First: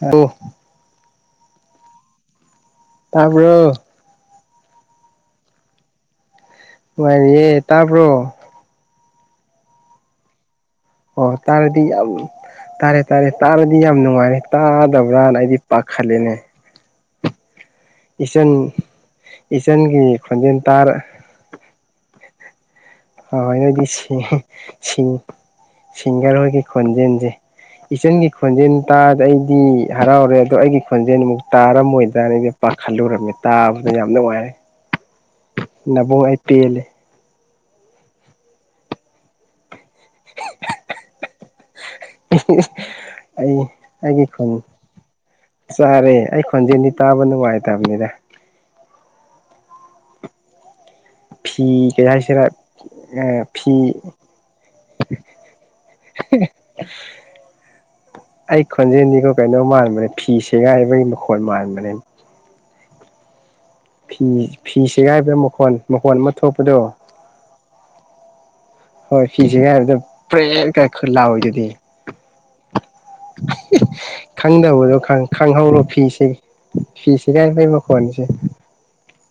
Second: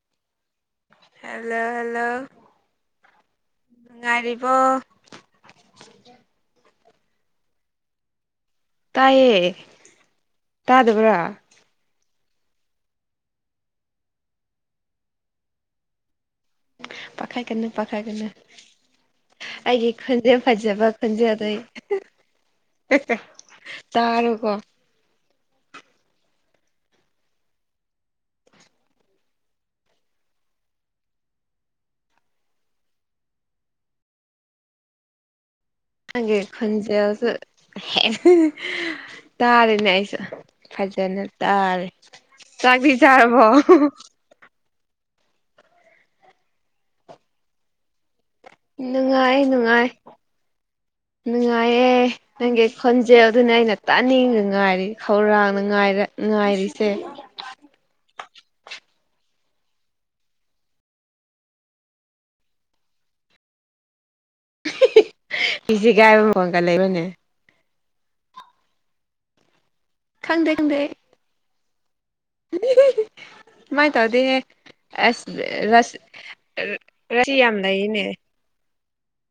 ꯑ hello hello ꯇꯥꯕꯔꯣ ꯑꯣ ꯅꯨꯡꯉꯥꯢꯔꯤꯌꯦ ꯇꯥꯕ꯭ꯔꯣ ꯇꯥꯢꯌꯦ ꯑꯣ ꯇꯥꯔꯗꯤ ꯇꯥꯔꯦ ꯇꯥꯔꯦ ꯇꯥꯔꯗꯤ ꯌꯥꯝ ꯅꯨꯡꯉꯥꯏꯔꯦ ꯇꯥꯗꯕ꯭ꯔꯥꯅ ꯑꯩꯗꯤ ꯄꯥꯈꯠꯂꯦꯅꯦ ꯄꯥꯈꯠꯀꯅꯨ ꯄꯈꯠꯀꯅꯨ ꯏꯆꯟ ꯑꯩꯒꯤ ꯏꯆꯟꯒꯤ ꯈꯣꯟꯖꯦꯜ ꯐꯖꯕ ꯇꯥꯔ ꯈꯨꯟꯖꯦ ꯑꯗꯩ ꯍꯣꯏꯅꯗꯤ ꯁꯤ ꯁꯤ ꯁꯤꯒꯔꯍꯣꯢꯒꯤ ꯈꯣꯟꯖꯦꯟꯁꯦ ꯏꯆꯟꯒꯤ ꯈꯣꯟꯖꯦꯜ ꯇꯥꯗ ꯑꯩꯗꯤ ꯍꯔꯥꯎꯔꯦ ꯑꯗꯣ ꯑꯩꯒꯤ ꯈꯣꯟꯖꯦꯜꯃꯨꯛ ꯇꯥꯔꯝꯃꯣꯏꯗ꯭ꯔꯥꯅ ꯑꯩꯗꯤ ꯈꯜꯂꯨꯔꯝꯃꯦ ꯇꯥꯕꯗ ꯌꯥꯝ ꯅꯨꯡꯉꯥꯏꯔꯦ ꯑ ꯅꯕꯨꯡ ꯑꯩꯒꯤ ꯑꯩ ꯄꯦꯜꯂꯦ ꯈꯣꯟꯖꯦꯜꯁꯦ ꯑꯦ ꯍꯦ ꯇꯥꯔꯦꯅꯦ ꯑꯩꯁꯨ ꯐꯖꯅ ꯇꯥꯔꯦ ꯆꯥꯛꯇꯤ ꯆꯥꯔꯕꯣ ꯑꯩ ꯑꯩꯒꯤ ꯈꯣꯟ ꯆꯥꯔꯦ ꯑꯩ ꯈꯣꯟꯖꯦꯜꯗꯤ ꯇꯥꯕ ꯅꯨꯡꯉꯥꯏꯇꯕꯅꯤꯗ ꯅꯨꯡꯉꯥꯏ ꯅꯨꯡꯉꯥꯏ ꯐꯤ ꯅꯨꯡꯉꯥꯏꯌꯦ ꯀꯩ ꯍꯥꯏꯁꯤꯔꯥ ꯅꯪꯒꯤ ꯈꯣꯟꯖꯦꯜꯗꯨꯅꯦ ꯑꯩꯅ ꯐꯤ ꯇꯥꯅꯤꯡꯕ ꯉꯥꯏꯔꯤ ꯈꯧꯔꯥꯡꯅ ꯉꯥꯏꯔꯦ ꯉꯥꯏꯔꯤꯁꯦ ꯑꯩ ꯈꯣꯟꯖꯦꯜꯗꯤꯀꯣ ꯀꯩꯅꯣ ꯃꯥꯟꯕꯅꯦ ꯐꯤ ꯁꯦꯒꯥꯏꯕꯒꯤ ꯃꯈꯣꯟ ꯃꯥꯟꯕꯅꯦ ꯐꯤ ꯐꯤꯁꯦꯒꯥꯏꯕ ꯃꯈꯣꯟ ꯏꯁꯤ ꯃꯈꯣꯟ ꯀꯥꯏꯕ ꯑꯃ ꯃꯈꯣꯟꯒ ꯊꯣꯛꯄꯗꯣ ꯂꯩꯕꯅꯦ ꯍꯣꯏ ꯐꯤ ꯁꯤꯒꯥꯏꯕꯗ ꯄꯔꯦ ꯀ ꯈꯔ ꯂꯥꯎꯑꯣꯏꯗꯨꯗꯤ ꯍꯍꯍ [inaudible] ꯈꯪꯗꯕꯗꯣ ꯑꯁ ꯈꯪꯍꯧꯔꯣ ꯔꯁ ꯐꯤꯁꯦ ꯐꯤꯁ ꯔꯁꯤ ꯀꯥꯏ ꯌꯥꯝ ꯐꯩ ꯂꯩꯌꯦꯅꯦ ꯃꯈꯣꯟꯁꯦ [inaudible]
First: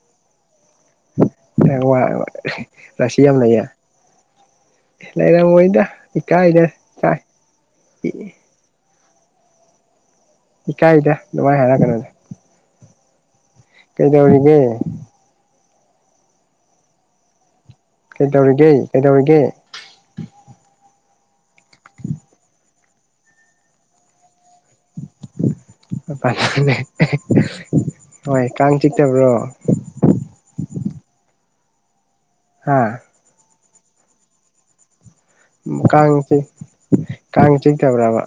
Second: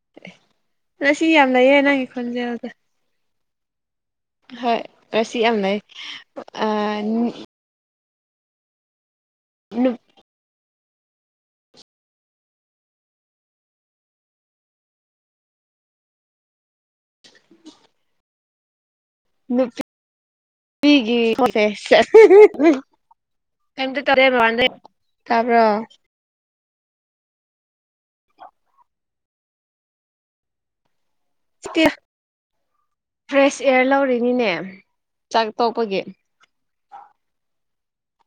ꯔꯁꯤ ꯌꯥꯝ ꯂꯩꯌꯦ ꯋꯥ ꯅꯪꯒꯤ ꯋꯥ ꯈꯣꯟꯖꯦꯜꯗ ꯔꯤꯁꯤ ꯌꯥꯝ ꯂꯩ ꯍꯣꯏ ꯔꯁꯤ ꯌꯥꯝ ꯂꯩ ꯂꯩꯔꯝꯃꯣꯢꯗ ꯏꯀꯥꯏꯗ ꯑꯥ ꯏ ꯏ ꯅꯨꯞ ꯏꯀꯥꯏꯗ ꯅꯨꯡꯉꯥꯏ ꯍꯥꯏꯔꯛꯒꯅꯨꯗ ꯀꯩꯗꯧꯔꯤꯒꯦ [inaudible] ꯀꯩꯗꯧꯔꯤꯒꯦ ꯀꯩꯗꯧꯔꯤꯒꯦ ꯍꯤꯒꯤ ꯇꯔꯦ ꯇꯥꯄ꯭ꯔ ꯍꯣꯏ ꯀꯥꯡ ꯆꯤꯛꯇꯕ꯭ꯔꯣ ꯁꯤꯇꯦ ꯍꯥ ꯑꯦꯌꯔ ꯂꯧꯔꯤꯅꯤꯅꯦ ꯆꯥꯛ ꯎ ꯇꯣꯛꯄꯒꯤ ꯀꯥꯡ ꯆ ꯀꯥꯡ ꯆꯤꯛꯇꯕ꯭ꯔꯕ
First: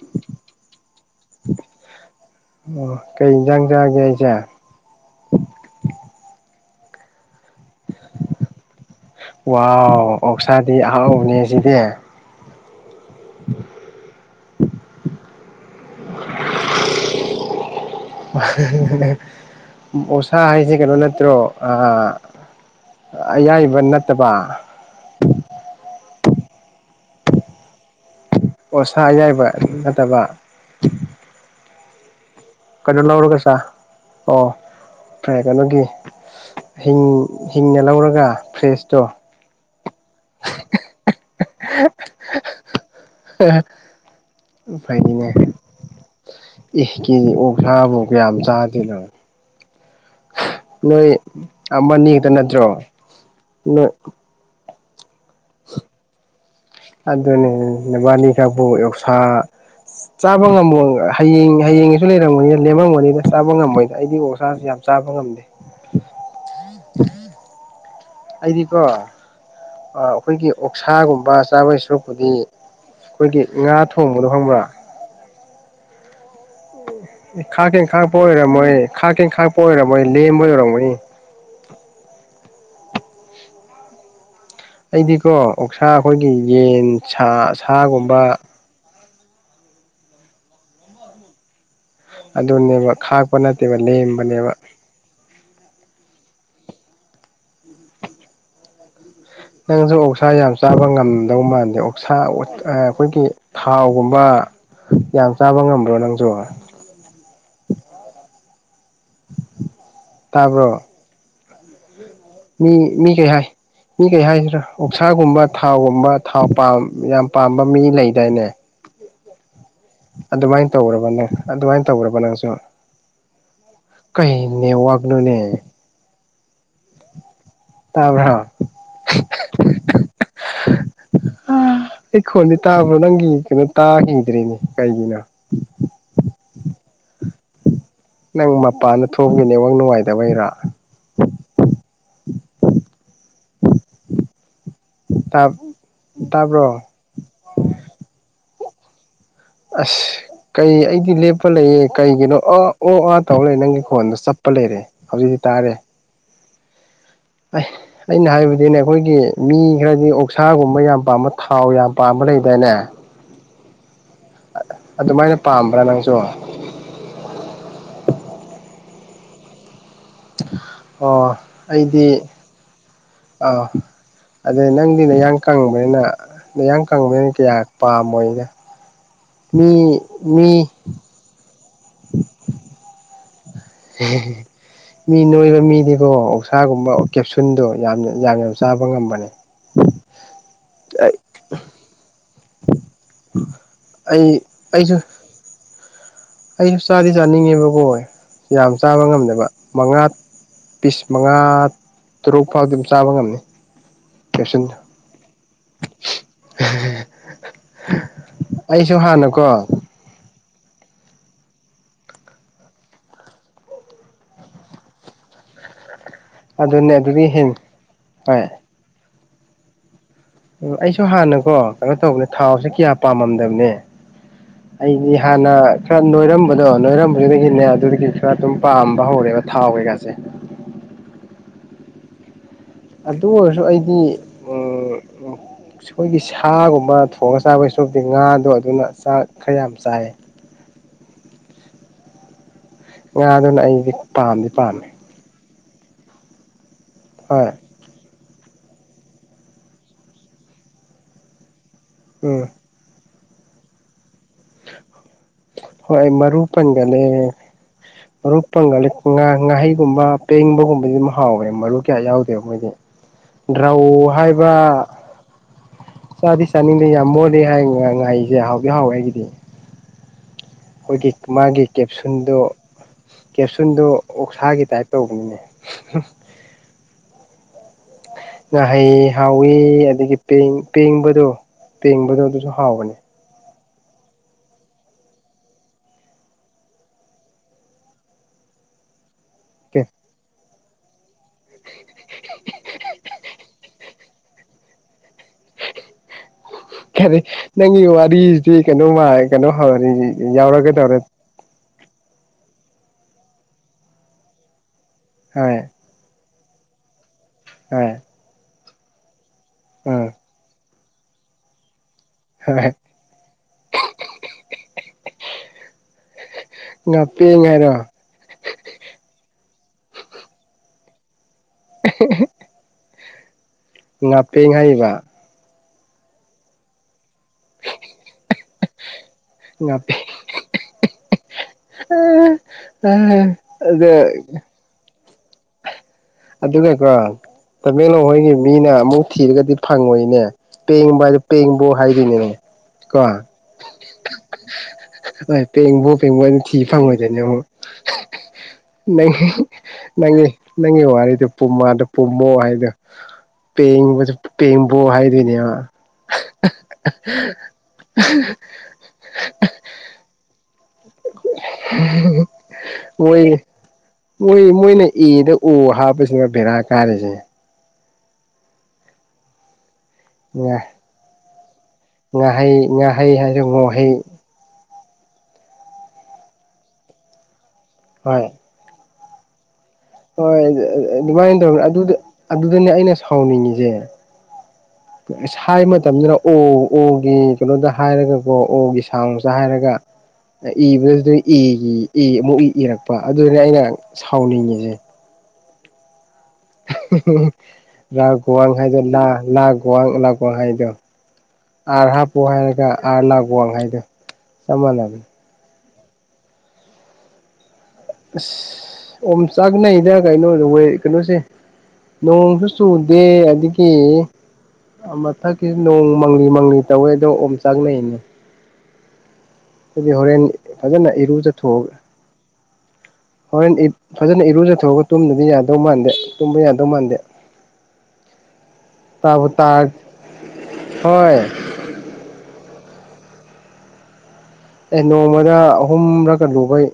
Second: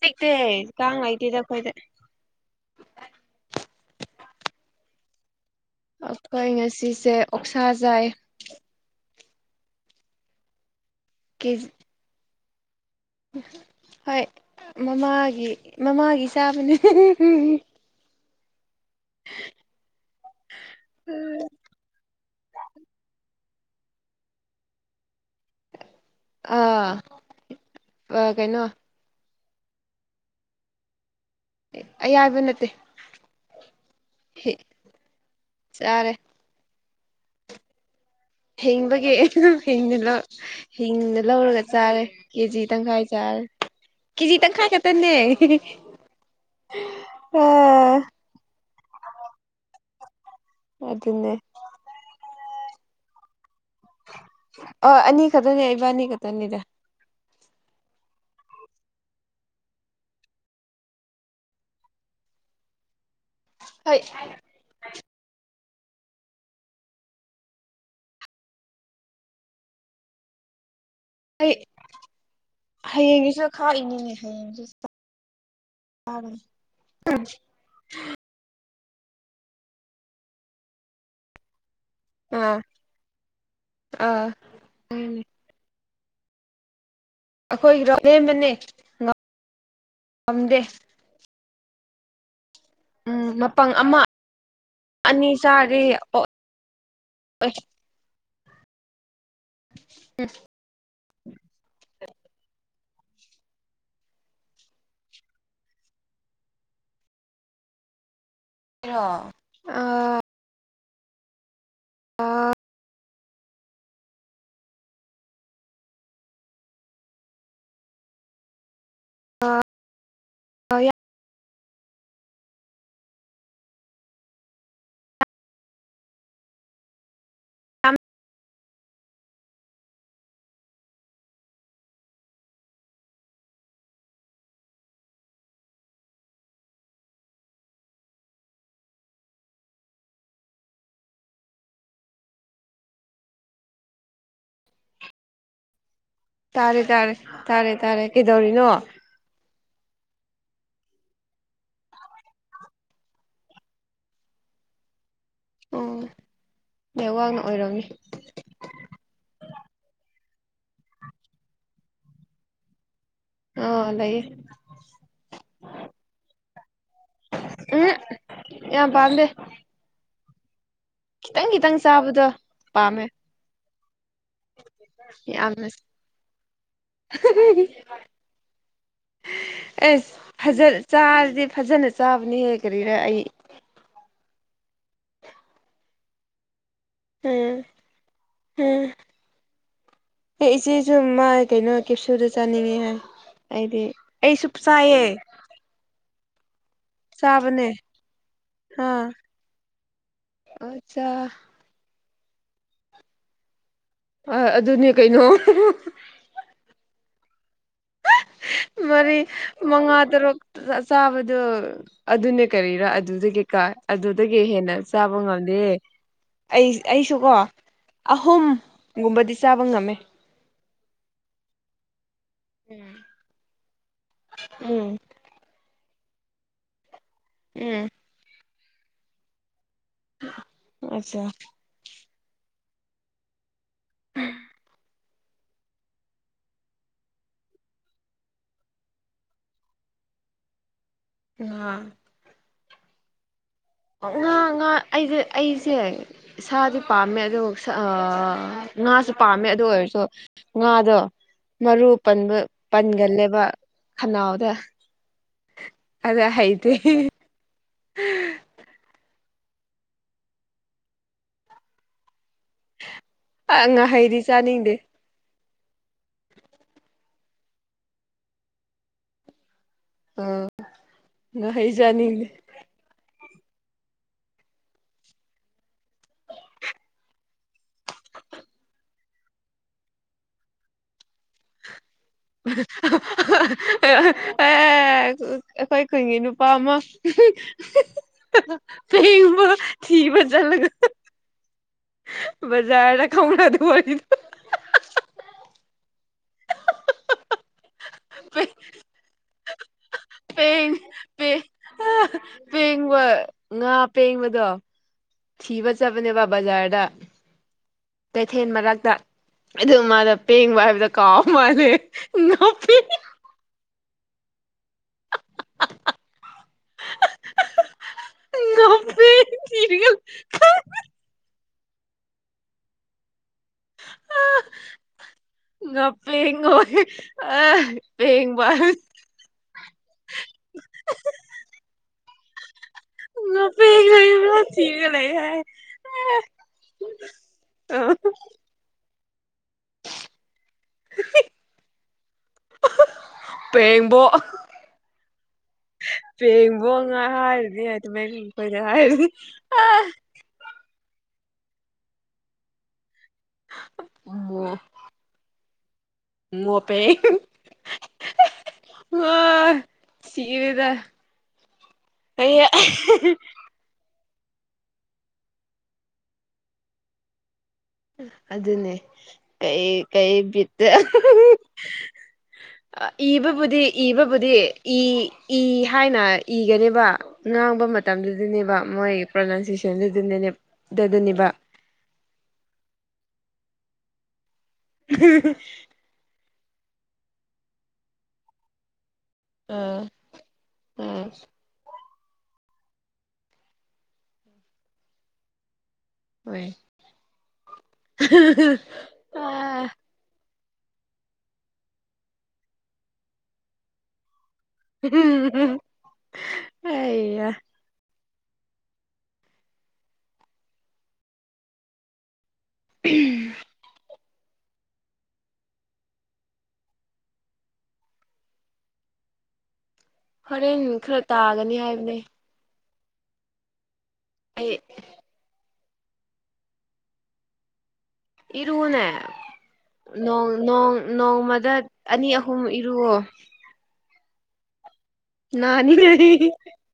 ꯁꯤꯛꯇꯦ ꯀꯥꯡ ꯂꯩꯇꯦꯗ ꯑꯩꯈꯣꯏꯗ ꯄꯖꯒꯦꯖ ꯁꯤꯁꯦ ꯑꯣꯛꯁꯥꯖꯥꯏ ꯋꯥ ꯑꯣꯛꯁꯥꯗꯤ ꯑꯍꯥꯎꯕꯅꯦ ꯁꯤꯗꯤ ꯎꯝ ꯍꯣꯏ ꯃꯃꯥꯒꯤ ꯃꯃꯥꯒꯤ ꯆꯥꯕꯅꯦ ꯑꯣꯁꯥ ꯍꯥꯏꯁꯦ ꯀꯩꯅꯣ ꯅꯠꯇ꯭ꯔꯣ ꯑꯌꯥꯏꯕ ꯅꯠꯇꯕ ꯑꯥ ꯀꯩꯅꯣ ꯑꯣꯁ ꯌꯥꯏꯕ ꯅꯠꯇꯕ ꯑꯦ ꯑꯩꯌꯥ ꯍꯥꯏꯕ ꯅꯠꯇꯦ ꯀꯩꯅꯣ ꯂꯧꯔꯒ ꯁꯥꯥ ꯑꯣ ꯐꯔꯦ ꯀꯩꯅꯣꯒꯤ ꯆꯥꯔꯦ ꯍꯤꯡ ꯍꯤꯡꯅ ꯂꯧꯔꯒ ꯐ꯭ꯔꯦꯁꯇꯣ ꯍꯤꯡꯗ ꯂꯧꯔꯒ ꯆꯥꯔꯦ ꯀꯦꯖꯤ ꯇꯪꯈꯥꯏ ꯆꯥꯔꯦ ꯀꯖꯤ ꯇꯪ ꯈꯥꯏ ꯈꯦ ꯇꯅꯤ ꯐꯩꯅꯦ ꯑꯦ ꯀꯦꯖꯤ ꯑꯣ ꯁꯥꯥꯕ ꯑꯣ ꯀ ꯌꯥꯝ ꯆꯥꯗꯦꯅ ꯅꯣꯏ ꯑꯗꯨꯅꯦ ꯑꯃꯅꯦꯛꯇ ꯅꯠꯇ꯭ꯔꯣ ꯅꯣꯏ ꯑ ꯑꯅꯤ ꯈꯛꯇꯅꯦ ꯏꯕꯥ ꯑꯅꯤ ꯈꯛꯇꯅꯤꯗ ꯑꯗꯨꯅꯤ ꯅꯦꯕꯥꯂꯤꯒꯕꯨ ꯌꯧꯁꯥ ꯆꯥꯕ ꯉꯝꯃꯣꯏ ꯍꯌꯦꯡ ꯍꯌꯦꯡꯁꯨ ꯂꯩꯔꯝꯒꯅꯤꯅ ꯂꯦꯝꯔꯝꯒꯅꯤꯅ ꯆꯥꯕ ꯉꯝꯃꯣꯏꯅꯦ ꯍꯣꯏ ꯑꯩꯗꯤ ꯑꯣꯁꯁꯤ ꯌꯥꯝ ꯆꯥꯕ ꯉꯝꯗꯦ ꯑꯩꯗꯤꯀꯣ ꯑꯩꯈꯣꯏꯒꯤ ꯑꯣꯛꯁꯥꯒꯨꯝꯕ ꯆꯥꯕꯣꯏ ꯁꯔꯨꯛꯄꯨꯗꯤ ꯑꯩꯈꯣꯏꯒꯤ ꯍꯌꯦꯡꯁꯤꯁꯨ ꯉꯥ ꯈꯥꯛꯏꯅꯤꯅꯦ ꯊꯣꯡꯕꯗꯣ ꯈꯪꯕ꯭ꯔꯥ ꯍꯌꯦꯡꯁꯤ ꯈꯥ ꯀꯦꯡ ꯈꯥꯛꯄ ꯑꯣꯏꯔꯝꯃꯣꯏ ꯈꯥ ꯀꯦꯡ ꯈꯥꯡꯄ ꯑꯣꯏꯔꯝꯃꯣꯏ ꯂꯦꯝꯕ ꯌꯣꯏꯔꯝꯃꯅꯤ ꯑꯥ ꯑꯥ ꯑꯩꯗꯤꯀꯣ ꯑꯣꯛꯁꯥ ꯑꯩꯈꯣꯏꯒꯤ ꯌꯦꯟ ꯁꯥ ꯁꯥꯒꯨꯝꯕ ꯐꯝꯗꯦ ꯑꯗꯨꯅꯦꯕ ꯈꯥꯛꯄ ꯅꯠꯇꯦꯕ ꯂꯦꯝꯕꯅꯦꯕ ꯆꯔꯦ ꯅꯪꯁꯨ ꯑꯣꯛꯁꯥ ꯌꯥꯝ ꯆꯥꯕ ꯉꯝꯗꯧ ꯃꯥꯟꯗꯦ ꯑꯣꯛꯁꯥ ꯑꯩꯈꯣꯏꯒꯤ ꯊꯥꯎꯒꯨꯝꯕ ꯌꯥꯝ ꯆꯥꯕ ꯉꯝꯕ꯭ꯔꯣ ꯅꯪꯁꯨ ꯑ ꯇꯥꯕ꯭ꯔꯣ ꯃꯤ ꯃꯤ ꯀꯩ ꯍꯥꯏ ꯃꯤ ꯀꯩ ꯍꯥꯏꯁꯤꯔꯥ ꯑꯣꯞꯁꯥꯒꯨꯝꯕ ꯊꯥꯎꯒꯨꯝꯕ ꯊꯥꯎ ꯌꯥꯝ ꯄꯥꯝꯕ ꯃꯤ ꯂꯩꯗꯥꯏꯅꯦ ꯑꯗꯨꯃꯥꯏꯅ ꯇꯧꯔꯕꯅꯦ ꯑꯗꯨꯃꯥꯏꯅ ꯇꯧꯔꯕ ꯅꯪꯁꯨ ꯀꯩ ꯅꯦꯋꯥꯛꯛꯅꯣꯅꯦ ꯇꯥꯕꯣ ꯑꯩ ꯈꯣꯟꯗꯤ ꯇꯥꯕ꯭ꯔꯣ ꯅꯪꯒꯤ ꯀꯩꯅꯣ ꯇꯥꯈꯤꯗ꯭ꯔꯦꯅꯦ ꯀꯩꯒꯤꯅꯣ ꯅꯪ ꯃꯄꯥꯟꯗ ꯊꯣꯡꯈꯤꯅꯦꯉꯪ ꯅꯨꯡꯉꯥꯏꯇꯕ ꯍꯩꯔꯥ ꯇꯥ ꯇꯥꯔꯦ ꯇꯥꯔꯦ ꯇꯥꯔꯦ ꯇꯥꯔꯦ ꯀꯩꯗꯧꯔꯤꯅꯣ ꯑꯁ ꯀꯩ ꯑꯩꯗꯤ ꯂꯦꯞꯄ ꯂꯩꯌꯦ ꯀꯩꯒꯤꯅꯣ ꯑ ꯑꯣ ꯑꯥ ꯇꯧ ꯂꯩꯦ ꯅꯪꯒꯤ ꯐꯣꯟꯗ ꯆꯄ ꯄ ꯂꯩꯔꯦ ꯍꯧꯖꯤꯛꯇꯤ ꯇꯥꯔꯦ ꯎꯝ ꯅꯦꯠꯋꯥꯛꯅ ꯑ ꯑꯣꯏꯔꯝꯅꯤ ꯑꯩꯅ ꯍꯥꯏꯕꯗꯤꯅꯦ ꯑꯩꯈꯣꯏꯒꯤ ꯃꯤ ꯈꯔꯗꯤ ꯑꯣ ꯁꯥꯒꯨꯝꯕ ꯌꯥꯝ ꯄꯥꯝꯕ ꯊꯥꯎ ꯌꯥꯝ ꯄꯥꯝꯕ ꯂꯩꯗꯥꯏꯅꯦ ꯑꯗ ꯑꯗꯨꯃꯥꯏꯅ ꯄꯥꯝꯕ꯭ꯔꯥ ꯅꯪꯁꯨ ꯎꯝ ꯌꯥꯝ ꯄꯥꯝꯗꯦ ꯑꯣ ꯈꯤꯇꯪ ꯈꯤꯇꯪ ꯑꯩꯗꯤ ꯆꯥꯕꯗꯣ ꯄꯥꯝꯃꯦ ꯑꯥ ꯑꯗꯩ ꯅꯪꯗꯤ ꯅꯌꯥꯡ ꯌꯥꯝꯅ ꯀꯪꯕꯅꯤꯅ ꯅꯌꯥꯡ ꯀꯪꯕꯅꯤꯅ ꯀꯌꯥ ꯄꯥꯝꯃꯣꯏꯩꯅ ꯑꯦꯁ ꯆꯥꯔꯗꯤ ꯐꯖꯅ ꯆꯥꯕꯅꯦꯍꯦ ꯀꯔꯤꯔ ꯑꯩ ꯃꯤ ꯅꯣꯏꯕ ꯃꯤꯗꯤꯀꯣ ꯈꯒꯨꯝꯕ ꯎꯝ ꯀꯦꯞꯁꯨꯟꯗꯣ ꯌꯥꯝꯅ ꯌꯥꯝꯅ ꯆꯥꯕ ꯎꯝ ꯉꯝꯕꯅꯦ ꯑꯦ ꯏꯆꯦꯁꯨ ꯃꯥ ꯀꯩꯅꯣ ꯀꯦꯞꯁꯨꯗ ꯆꯥꯅꯤꯡꯉꯦ ꯍꯥꯏ ꯑꯩꯗꯤ ꯑꯩ ꯁ ꯆꯥꯏꯌꯦ ꯑꯩꯁꯨ ꯆꯥꯗꯤ ꯆꯥꯕꯅꯦ ꯆꯥꯅꯤꯡꯉꯦꯕꯀꯣ ꯌꯥꯝ ꯆꯥꯕ ꯑꯥ ꯉꯝꯗꯕ ꯃꯉꯥ ꯄꯤꯁ ꯑꯠꯆꯥ ꯃꯉꯥ ꯇꯔꯨꯛ ꯐꯥꯎꯗꯤ ꯑꯗꯨꯝ ꯆꯥꯕ ꯉꯝꯅꯤ ꯑ ꯀꯦꯞꯁꯨꯟꯗꯣ ꯑꯗꯨꯅꯦ ꯀꯩꯅꯣ [inaudible] ꯑꯩꯁꯨ ꯃꯔꯤ ꯍꯥꯟꯅꯀꯣ ꯃꯉꯥ ꯇꯔꯨꯛ ꯆꯥꯕꯗꯣ ꯑꯗꯨꯅꯦ ꯀꯔꯤꯔꯥ ꯑꯗꯨꯗꯒꯤ ꯀꯥꯏ ꯑꯗꯨꯗꯒꯤ ꯍꯦꯟꯅ ꯆꯥꯕ ꯉꯝꯗꯦ ꯑꯦ ꯑꯩ ꯑꯗꯨꯅꯦ ꯑꯗꯨꯗꯤ ꯑꯩꯁꯨꯀꯣ ꯍꯦꯟ ꯍꯣꯏ ꯑꯍꯨꯝꯒꯨꯝꯕꯗꯤ ꯆꯥꯕ ꯉꯝꯃꯦ ꯎꯝ ꯑꯩꯁꯨ ꯍꯥꯟꯅꯀꯣ ꯀꯩꯅꯣ ꯇꯧꯕꯅꯦ ꯊꯥꯎꯁꯦ ꯎꯝ ꯀꯌꯥ ꯄꯥꯝꯃꯝꯗꯕꯅꯦ ꯎꯝ ꯑꯩꯗꯤ ꯍꯥꯟꯅ ꯈꯔ ꯅꯣꯏꯔꯝꯕꯗꯣ ꯅꯣꯏꯔꯝ ꯑꯗꯨꯗꯒꯤꯅꯦ ꯎꯝ ꯑꯗꯨꯗꯒꯤ ꯈꯔ ꯑꯗꯨꯝ ꯄꯥꯝꯕ ꯍꯧꯔꯦꯕ ꯊꯥꯎ ꯀꯩꯀꯥꯁꯦ ꯑꯆꯥ ꯑꯗꯨ ꯑꯣꯏꯔꯁꯨ ꯑꯩꯗꯤ ꯑꯝ ꯑꯁ ꯑꯩꯈꯣꯏꯒꯤ ꯁꯥꯒꯨꯝꯕ ꯊꯣꯡꯉꯒ ꯆꯥꯕꯒꯤ ꯁ꯭ꯔꯨꯛꯇꯤ ꯉꯥꯗꯣ ꯑꯗꯨꯅ ꯆꯥꯛ ꯈꯔ ꯌꯥꯝ ꯆꯥꯏꯌꯦ [inaudible] ꯉꯥ ꯉꯥ ꯑꯗꯨꯅ ꯑꯩꯗꯤ ꯄꯥꯝꯗꯤ ꯄꯥꯝꯃꯦ ꯁꯦ ꯁꯥꯗꯤ ꯄꯥꯝꯃꯦ ꯍꯣꯏ ꯑꯗꯨꯕꯨ ꯁꯥ ꯑ ꯉꯥꯁꯨ ꯄꯥꯝꯃꯦ ꯑꯗꯨ ꯑꯣꯏꯔꯁꯨ ꯉꯥꯗꯣ ꯃꯔꯨ ꯄꯟꯕ ꯎꯝ ꯄꯟꯒꯜꯂꯦꯕ ꯕ ꯈꯟꯅꯥꯎ ꯗ ꯍꯣꯏ ꯑꯩ ꯃꯔꯨ ꯄꯟꯒꯅꯦ ꯃꯔꯨ ꯄꯟꯒꯜꯂꯦ ꯉꯥ ꯉꯥꯍꯩꯒꯨꯝꯕ ꯄꯦꯡꯕꯒꯨꯝꯕꯗꯤ ꯑꯗꯨꯝ ꯍꯥꯎꯋꯦ ꯃꯔꯨ ꯀꯌꯥ ꯌꯥꯎꯗꯦ ꯃꯣꯏꯗꯤ ꯗ꯭ꯔꯧ ꯉꯥꯍꯩꯗꯤ ꯍꯥꯏꯕ ꯆꯥꯅꯤꯡꯗꯦ ꯆꯥꯗꯤ ꯆꯥꯅꯤꯡꯗꯦ ꯌꯥꯝ ꯃꯣꯠꯂꯤ ꯍꯥꯏ ꯉꯥ ꯉꯥꯍꯩꯁꯦ ꯍꯥꯎ ꯍꯥꯎꯗꯤ ꯍꯥꯎꯋꯦ ꯑꯩꯒꯤꯗꯤ ꯑꯝ ꯑꯩꯈꯣꯏꯒꯤ ꯃꯥꯒꯤ ꯀꯦꯞꯁꯨꯟꯗꯣ ꯀꯦꯞꯁꯨꯟꯗꯣ ꯑꯣꯛꯁꯥꯒꯤ ꯇꯥꯏꯞ ꯇꯧꯕꯅꯤꯅꯦ ꯉꯥꯍꯩ ꯍꯥꯎꯋꯤ ꯑꯗꯒꯤ ꯄꯦꯡ ꯄꯦꯡꯕꯗꯣ ꯄꯦꯡꯕꯗꯣ ꯑꯗꯨꯁꯨ ꯍꯥꯎꯕꯅꯦ [unintelligible] ꯑꯦ ꯑꯩꯈꯣꯏ ꯈꯨꯟꯒꯤ ꯅꯨꯄꯥ ꯑꯃ ꯆꯍꯤ ꯊꯤꯕ ꯆꯠꯂꯒ ꯕꯖꯥꯔꯗ ꯈꯪꯕ꯭ꯔꯥ ꯑꯗꯨꯋꯥꯏꯗꯣ ꯀꯔꯤ ꯅꯪꯒꯤ ꯋꯥꯔꯤꯁꯤꯗꯤ ꯀꯩꯅꯣꯃꯥꯏ ꯀꯩꯅꯣ [unintelligible] ꯄꯦꯡ ꯌꯥꯎꯔꯒꯗꯧꯔ ꯄꯦꯡ ꯄꯦꯡꯕ ꯉꯥ ꯄꯦꯡꯕꯗꯣ ꯍꯣꯏ ꯊꯤꯕ ꯆꯠꯄꯅꯦꯕ ꯕꯖꯥꯔꯗ ꯍꯣꯏ ꯀꯩꯊꯦꯜ ꯃꯔꯛꯇ ꯑꯗꯨꯒ ꯎꯝ ꯃꯥꯗꯨ ꯄꯦꯡꯕ ꯍꯥꯏꯕꯗꯣ ꯀꯥꯎ ꯃꯥꯜꯂꯦ ꯍꯣꯏ ꯉꯥꯄꯤ [inaudible] ꯉꯥꯄꯦꯡ ꯍꯥꯏꯔꯣ ꯉꯥꯄꯤ [unintelligible] ꯑꯍꯦꯍꯦ ꯉꯥꯄꯦꯡ ꯍꯥꯏꯔꯤꯕ ꯉꯥꯄꯦꯡ ꯍꯣꯏ ꯑ ꯄꯦꯡꯕꯥ ꯉꯥꯄꯦ ꯑ ꯉꯥꯄꯦꯡ ꯑꯗꯥ ꯂꯩꯕ꯭ꯔꯥ ꯊꯤꯔꯒ ꯂꯩ ꯍꯥꯏꯌꯦ ꯑꯗꯨꯒꯀꯣ ꯇꯃꯦꯡꯂꯣꯡ ꯍꯣꯏꯒꯤ ꯃꯤꯅ ꯑꯃꯨꯛ ꯊꯤꯔꯒꯗꯤ ꯐꯪꯉꯣꯏꯅꯦ ꯄꯦꯡꯕ ꯍꯥꯏꯗ ꯄꯦꯡꯕꯣ ꯍꯥꯏꯗꯣꯏꯅꯦ ꯀꯣ ꯄꯦꯡꯕꯣ ꯍꯣꯏ ꯄꯦꯡꯕꯣ ꯄꯦꯡꯕꯣ ꯍꯥꯢꯅ ꯊꯤ ꯉꯥ ꯐꯪꯉꯣꯏꯗꯣꯏꯅꯦ ꯑꯃꯨꯛ ꯍꯥꯏꯔꯤꯅꯦ ꯇꯃꯦꯡꯂꯣꯡ ꯈꯣꯏꯗ ꯍꯥꯏꯔꯗꯤ ꯅꯪ ꯑ ꯅꯪ ꯅꯪ ꯋꯥꯉꯥꯡ ꯑꯩꯗꯣ ꯄꯨꯃꯥꯗ ꯄꯨꯝꯃꯣ ꯍꯥꯏꯗꯣ ꯄꯦꯡꯕ ꯄꯦꯡꯕꯣ ꯍꯥꯏꯗꯣꯏꯅꯦꯕ ꯃꯣꯄꯦ ꯑ ꯑ ꯁꯤꯔꯦꯗ ꯑꯩ ꯑꯣꯈꯣꯏ ꯃꯣꯏ ꯃꯣꯏꯅ ꯏꯔꯤꯗꯨ ꯎ ꯍꯥꯞꯄꯁꯤꯅ ꯕꯦꯔꯥ ꯀꯥꯔꯤꯁꯦ ꯑꯗꯨꯅꯦ ꯀꯩ ꯀꯩ ꯉꯥ ꯕꯤꯠꯇ ꯉꯥꯍꯩ ꯉꯥꯍꯩ ꯍꯥꯏꯔ ꯉꯣꯍꯩ ꯏꯕꯕꯨꯗꯤ-ꯏꯕꯕꯨꯗꯤ ꯏ ꯏ ꯍꯥꯏꯅ ꯏꯒꯅꯦꯕ ꯉꯥꯡꯕ ꯍꯣꯏ ꯃꯇꯝꯗꯨꯗꯅꯦꯕ ꯃꯣꯏ ꯄ꯭ꯔꯣꯅꯥꯎꯟꯁꯦꯁꯟ ꯍꯣꯏ ꯑꯗꯨꯃꯥꯏꯅ ꯇꯧꯅꯦ ꯑꯗꯨꯗ ꯑꯗꯨꯗꯅꯦ ꯑꯩꯅ ꯁꯥꯎꯅꯤꯡꯉꯤꯁꯦ ꯍꯥꯏ ꯃꯇꯝꯗꯅ ꯑꯣ ꯑꯣꯒꯤ ꯀꯩꯅꯣꯗ ꯍꯥꯏꯔꯒꯀꯣ ꯑꯣꯒꯤ ꯁꯥꯎꯁ ꯑ ꯍꯥꯏꯔꯒ ꯎꯝ ꯏꯕꯁꯤꯗ ꯏꯒꯤ ꯏ ꯑꯃꯨꯛ ꯏ ꯏꯔꯛꯄ ꯑꯗꯨꯅꯦ ꯑꯩꯅ ꯁꯥꯎꯅꯤꯡꯉꯤꯁꯦ ꯍꯣꯏ ꯍ ꯍ ꯔ ꯋꯥꯡ ꯍꯥꯏꯗ ꯂꯥ ꯂꯥ ꯑ ꯋꯥꯡ ꯂꯥꯡ ꯋꯥ ꯋꯥꯡꯈꯥꯏꯗ ꯑ ꯍꯥꯞꯄ ꯍꯥꯏꯔꯒ ꯑ ꯂꯅꯥꯒ ꯋꯥꯡꯈꯥꯏꯗ ꯍ ꯍ ꯍ ꯑꯩꯌꯥ ꯑꯁ ꯑꯣꯝ ꯆꯥꯛꯅꯩꯗ ꯀꯩꯅꯣꯗ ꯀꯩꯅꯣꯁꯦ ꯅꯣꯡꯁꯨ ꯆꯨꯗꯦ ꯑꯗꯒꯤ ꯃꯊꯛꯀꯤ ꯅꯣꯡ ꯃꯪꯂꯤ ꯃꯪꯂꯤ ꯇꯧꯋꯦ ꯑꯗꯣ ꯑꯣꯝ ꯆꯥꯛꯅꯩꯅꯦ ꯑꯗꯨꯗꯤ ꯍꯣꯔꯦꯟ ꯐꯖꯅ ꯈꯔ ꯇꯥꯒꯅꯤ ꯏꯔꯨꯖꯠꯊꯣꯛꯑꯒ ꯍꯥꯏꯕꯅꯦ ꯍꯣꯔꯦꯟ ꯐꯖꯅ ꯑꯩ ꯏꯔꯨꯖꯊꯣꯛꯑꯒ ꯇꯨꯝꯗꯗꯤ ꯌꯥꯗꯦ ꯗꯧ ꯃꯥꯟꯗꯦ ꯇꯨꯝꯕ ꯌꯥꯗꯧ ꯃꯥꯟꯗꯦ ꯏꯔꯨꯅꯦ ꯇꯥꯕꯨ ꯇꯥꯔ ꯅꯣꯡ ꯅꯣꯡ ꯍꯣꯏ ꯅꯣꯡꯃꯗ ꯑꯅꯤ ꯑꯍꯨꯝ ꯔꯨꯑꯣ ꯑꯦ ꯅꯣꯡꯃꯗ ꯑꯍꯨꯝꯂꯒ ꯅꯥꯅꯤꯉꯥꯏ ꯂꯨꯕꯩ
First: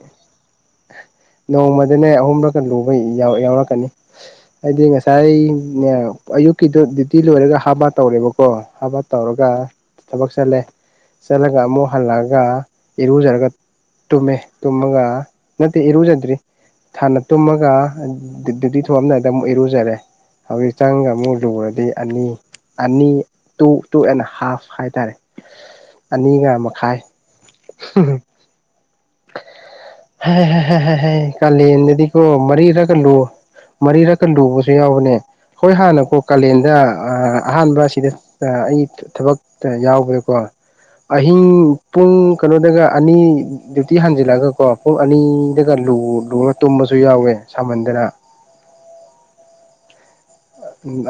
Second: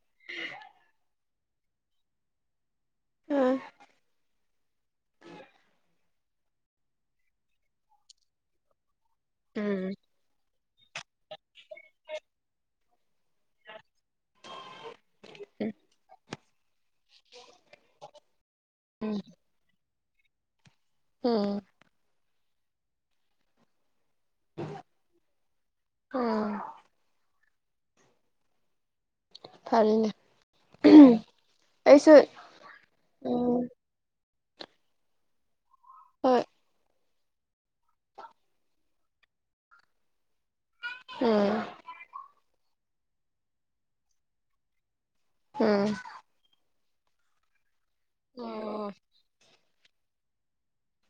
ꯅꯣꯡꯃꯗꯅꯦ ꯑꯍꯨꯝꯂꯒ ꯂꯨ ꯑꯩ ꯌꯥꯎ ꯎꯝ ꯌꯥꯎꯔꯛꯀꯅꯤ ꯍꯥꯏꯗꯤ ꯉꯁꯥꯏꯅꯦ ꯑꯌꯨꯛꯀꯤꯗꯨ ꯗ꯭ꯌꯨꯇꯤ ꯂꯣꯏꯔꯒ ꯍꯥꯕꯥ ꯇꯧꯔꯦꯕꯀꯣ ꯍꯥꯕꯥ ꯇꯧꯔꯒ ꯎꯝ ꯊꯕꯛ ꯆꯠꯂꯦ ꯆꯠꯂꯒ ꯑꯃꯨꯛ ꯍꯜꯂꯛꯑꯒ ꯏꯔꯨꯖꯔꯒ ꯇꯨꯝꯃꯦ ꯇꯨꯝꯃꯒ ꯅꯠꯇꯦ ꯏꯔꯨꯖꯗ꯭ꯔꯤ ꯍꯥꯟꯅ ꯇꯨꯝꯃꯒ ꯗꯇꯤ ꯎꯝ ꯊꯝꯗꯥꯏꯗ ꯑꯃꯨꯛ ꯏꯔꯨꯖꯔꯦ ꯍꯧꯖꯤꯛ ꯆꯪꯒ ꯑꯃꯨꯛ ꯎꯝ ꯂꯨꯔꯗꯤ ꯑꯅꯤ ꯑꯅꯤ ꯇꯨ ꯇꯨ ꯑꯦꯟ ꯍꯥꯐ ꯍꯥꯏꯇꯥꯔꯦ ꯑꯅꯤꯒ ꯎꯝ ꯃꯈꯥꯏ ꯍ ꯍ ꯐꯔꯦ ꯍ ꯍ ꯍ ꯍꯌꯦꯡ ꯑꯩꯁꯨ ꯀꯥꯂꯦꯟꯗꯗꯨꯀꯣ ꯃꯔꯤꯔꯒꯂꯨ ꯎꯝ ꯃꯔꯤꯔ ꯀꯟ ꯂꯨꯕꯁꯨ ꯌꯥꯎꯕꯅꯦ ꯍꯣꯏ ꯍꯥꯟꯅꯀꯣ ꯍꯣꯏ ꯀꯥꯂꯦꯟꯗ ꯑꯍꯥꯟꯕ ꯁꯤꯗ ꯑꯩ ꯊꯕꯛ ꯌꯥꯎꯕꯗꯀꯣ ꯑꯍꯤꯡ ꯎꯝ ꯄꯨꯡ ꯀꯩꯅꯣꯗꯒ ꯑꯅꯤ ꯗꯨꯌꯨꯇꯤ ꯍꯟꯖꯤꯜꯂꯛꯑꯒꯀꯣ ꯄꯨꯡ ꯎꯝ ꯑꯅꯤꯗꯒꯨꯔꯨꯝꯕꯁꯨ ꯁꯨ ꯌꯥꯎꯋꯦ ꯁꯥꯃꯟ ꯑꯣ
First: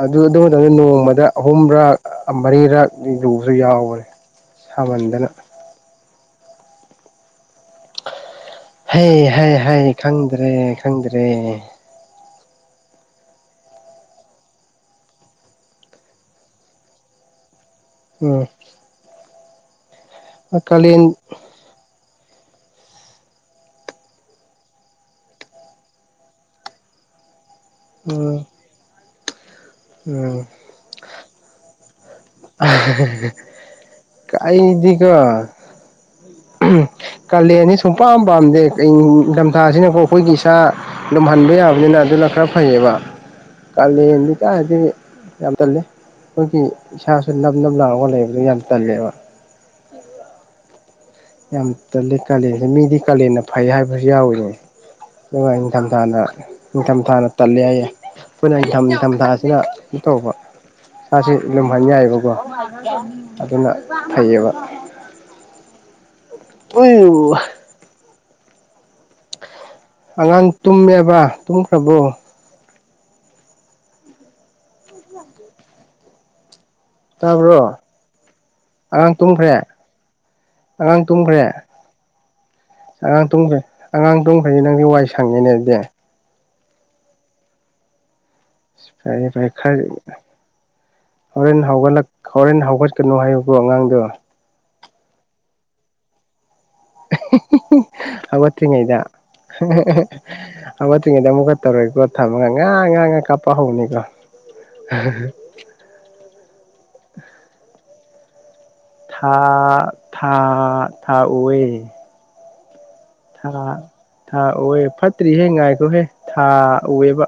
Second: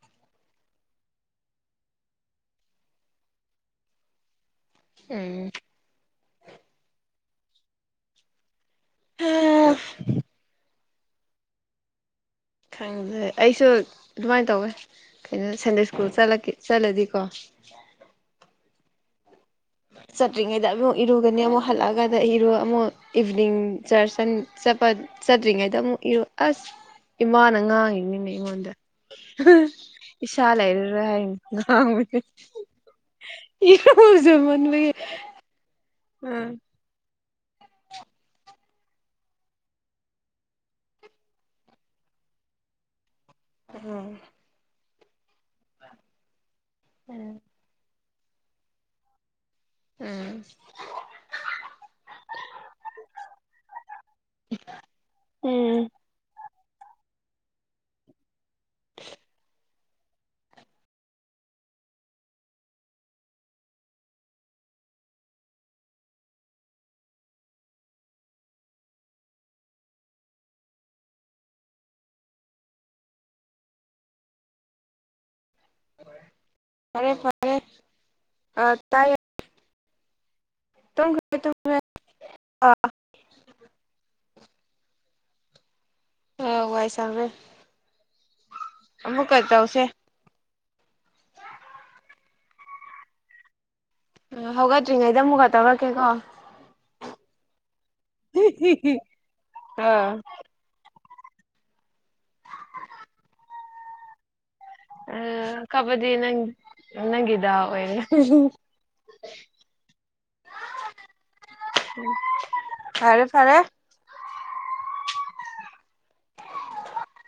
ꯑꯗꯨ ꯃꯇꯝꯗ ꯅꯣꯡꯃꯗ ꯑꯍꯨꯝꯔꯥꯛ ꯃꯔꯤꯔꯛ ꯂꯨꯕꯁꯨ ꯌꯥꯎꯕꯅꯦ ꯁꯥꯃꯟꯗꯅ ꯎꯝ ꯍꯩ ꯍꯥꯏ ꯍꯥꯏ ꯈꯪꯗ꯭ꯔꯦ ꯈꯪꯗ꯭ꯔꯦ ꯈꯪꯗꯦ ꯑꯩꯁꯨ ꯑꯗꯨꯃꯥꯏꯅ ꯇꯧꯋꯦ ꯀꯩꯅꯣ ꯁꯟꯗꯦ ꯁ꯭ꯀꯨꯜ ꯆꯠꯂꯗꯤꯀꯣ ꯎꯝ ꯆꯠꯇ꯭ꯔꯤꯉꯩꯗ ꯑꯃꯨꯛ ꯀꯥꯂꯦꯟ ꯏꯔꯨꯒꯅꯤ ꯑꯃꯨꯛ ꯍꯜꯂꯛꯑꯒ ꯑꯩꯗꯣ ꯏꯔꯣ ꯑꯃꯨꯛ ꯏꯚꯤꯅꯤꯡ ꯆꯔꯁꯟ ꯆꯠꯄ ꯆꯠꯇ꯭ꯔꯤꯉꯩꯗ ꯑꯃꯨꯛ ꯏꯔꯣ ꯑꯁ ꯏꯃꯥꯅꯥ ꯉꯥꯡꯉꯤꯅꯤꯅꯦ ꯎꯝ ꯑꯩꯉꯣꯟꯗ ꯎꯝ ꯏꯁꯥ ꯂꯩꯔꯔꯣꯏ ꯍꯥꯏꯔ ꯉꯥꯡꯕꯅꯤ ꯑ ꯍ ꯏꯔꯨꯖꯃꯟꯕꯒꯤ ꯑꯩꯏꯗꯤꯀꯣ ꯎꯝ ꯀꯥꯂꯦꯟꯅꯤ ꯁꯨꯡ ꯄꯝ ꯄꯥꯝꯗꯦꯊꯝꯊꯥꯁꯤꯅꯀꯣ ꯑꯩꯈꯣꯏꯒꯤ ꯁꯥ ꯂꯨꯝꯍꯟꯕ ꯌꯥꯕꯅꯤꯅ ꯑꯗꯨ ꯇ ꯈ꯭ꯔ ꯐꯩꯉꯦꯕ ꯎꯝ ꯀꯥꯂꯦꯟ ꯂꯩ ꯀꯥꯏꯗꯩ ꯌꯥꯝ ꯇꯜꯂꯦ ꯑꯩꯈꯣꯏꯒꯤ ꯏꯁꯥꯁꯨ ꯎꯝ ꯅꯞ ꯅꯞ ꯂꯥꯛꯒ ꯂꯩꯕ ꯑꯗꯨ ꯌꯥꯝ ꯇꯜꯂꯦꯕ ꯎꯝ ꯌꯥꯝ ꯇꯜꯂꯦ ꯀꯥꯂꯦꯟꯁꯦ ꯃꯤꯗꯤ ꯀꯥꯂꯦꯅ ꯐꯩ ꯍꯥꯏꯕꯁꯨ ꯌꯥꯎꯋꯦ ꯑꯗꯨꯒ ꯏ ꯎꯝ ꯅꯤꯡꯊꯝꯊꯥꯗ ꯅꯤꯡꯊꯝꯊꯥꯅ ꯇꯠꯂꯦ ꯍꯥꯏꯌꯦ ꯑꯩꯈꯣꯏꯅ ꯌꯥꯝ ꯅꯤꯡꯊꯝ ꯊꯥꯁꯤꯅ ꯀꯩꯅꯣ ꯇꯧꯕ ꯃꯥꯁꯤ ꯂꯨꯝꯍꯟ ꯌꯥꯏꯑꯕꯀꯣ ꯑꯗꯨꯅ ꯐꯩꯌꯦꯕ [inaudible] ꯎꯩꯕꯨ ꯑꯉꯥꯡ ꯇꯨꯝꯃꯦꯕ ꯇꯨꯝꯈ꯭ꯔꯕꯣ [unintelligible] ꯐꯔꯦ ꯇꯥꯕ꯭ꯔꯣ ꯑ ꯑꯉꯥꯡ ꯇꯥꯏꯌꯦ ꯇꯨꯝꯈ꯭ꯔꯦ ꯑꯉꯥꯡ ꯇꯨꯝꯈ꯭ꯔꯣ ꯇꯨꯝꯈ꯭ꯔꯦ ꯇꯨꯝꯈ꯭ꯔꯣ ꯑꯉꯥꯡ ꯇꯨꯝꯈ꯭ꯔꯦ ꯑꯉꯥꯡ ꯇꯨꯝꯈ꯭ꯔꯦ ꯅꯪꯒꯤ ꯋꯥꯏꯁ ꯁꯪꯉꯦꯅꯦ ꯅꯗꯨꯗꯤ ꯑ ꯋꯥꯏꯁꯪ ꯔꯦ ꯐꯔꯦ ꯐꯔꯦ ꯈꯔ ꯍꯣꯔꯦꯟ ꯍꯧꯒꯠꯂꯛ ꯍꯣꯔꯦꯟ ꯍꯧꯒꯠꯀꯅꯨ ꯍꯥꯏꯌꯨꯀꯣ ꯑꯉꯥꯡ ꯍꯧꯒꯠꯇ꯭ꯔꯤꯉꯩꯗ ꯑꯃꯨꯛꯀ ꯇꯧꯔꯛꯀꯦꯀꯣ ꯍꯧꯒꯠꯇꯔꯤꯉꯩꯗ ꯑꯥ ꯇꯔꯤꯉꯩꯗ ꯑꯃꯨꯛꯀ ꯇꯧꯔꯣꯏꯀꯣ ꯊꯝꯃꯒ ꯉꯥ ꯉꯥ ꯉꯥꯥꯛ ꯀꯥꯞꯄ ꯍꯧꯅꯤꯀꯣ ꯑ ꯀꯞꯄꯗꯤ ꯅꯪ ꯅꯪꯒꯤ ꯗꯦꯎ ꯑꯣꯏꯔꯦ ꯊꯥ ꯊꯥ ꯊꯥꯥ ꯎꯋꯦ ꯐꯔꯦ ꯐꯔꯦ ꯊꯥ ꯎꯑꯦ ꯐꯠꯇ꯭ꯔꯤꯍꯦ ꯉꯥꯏꯈꯣꯍꯦ ꯊꯥ ꯎꯑꯦꯕ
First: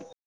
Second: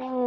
ꯎꯝ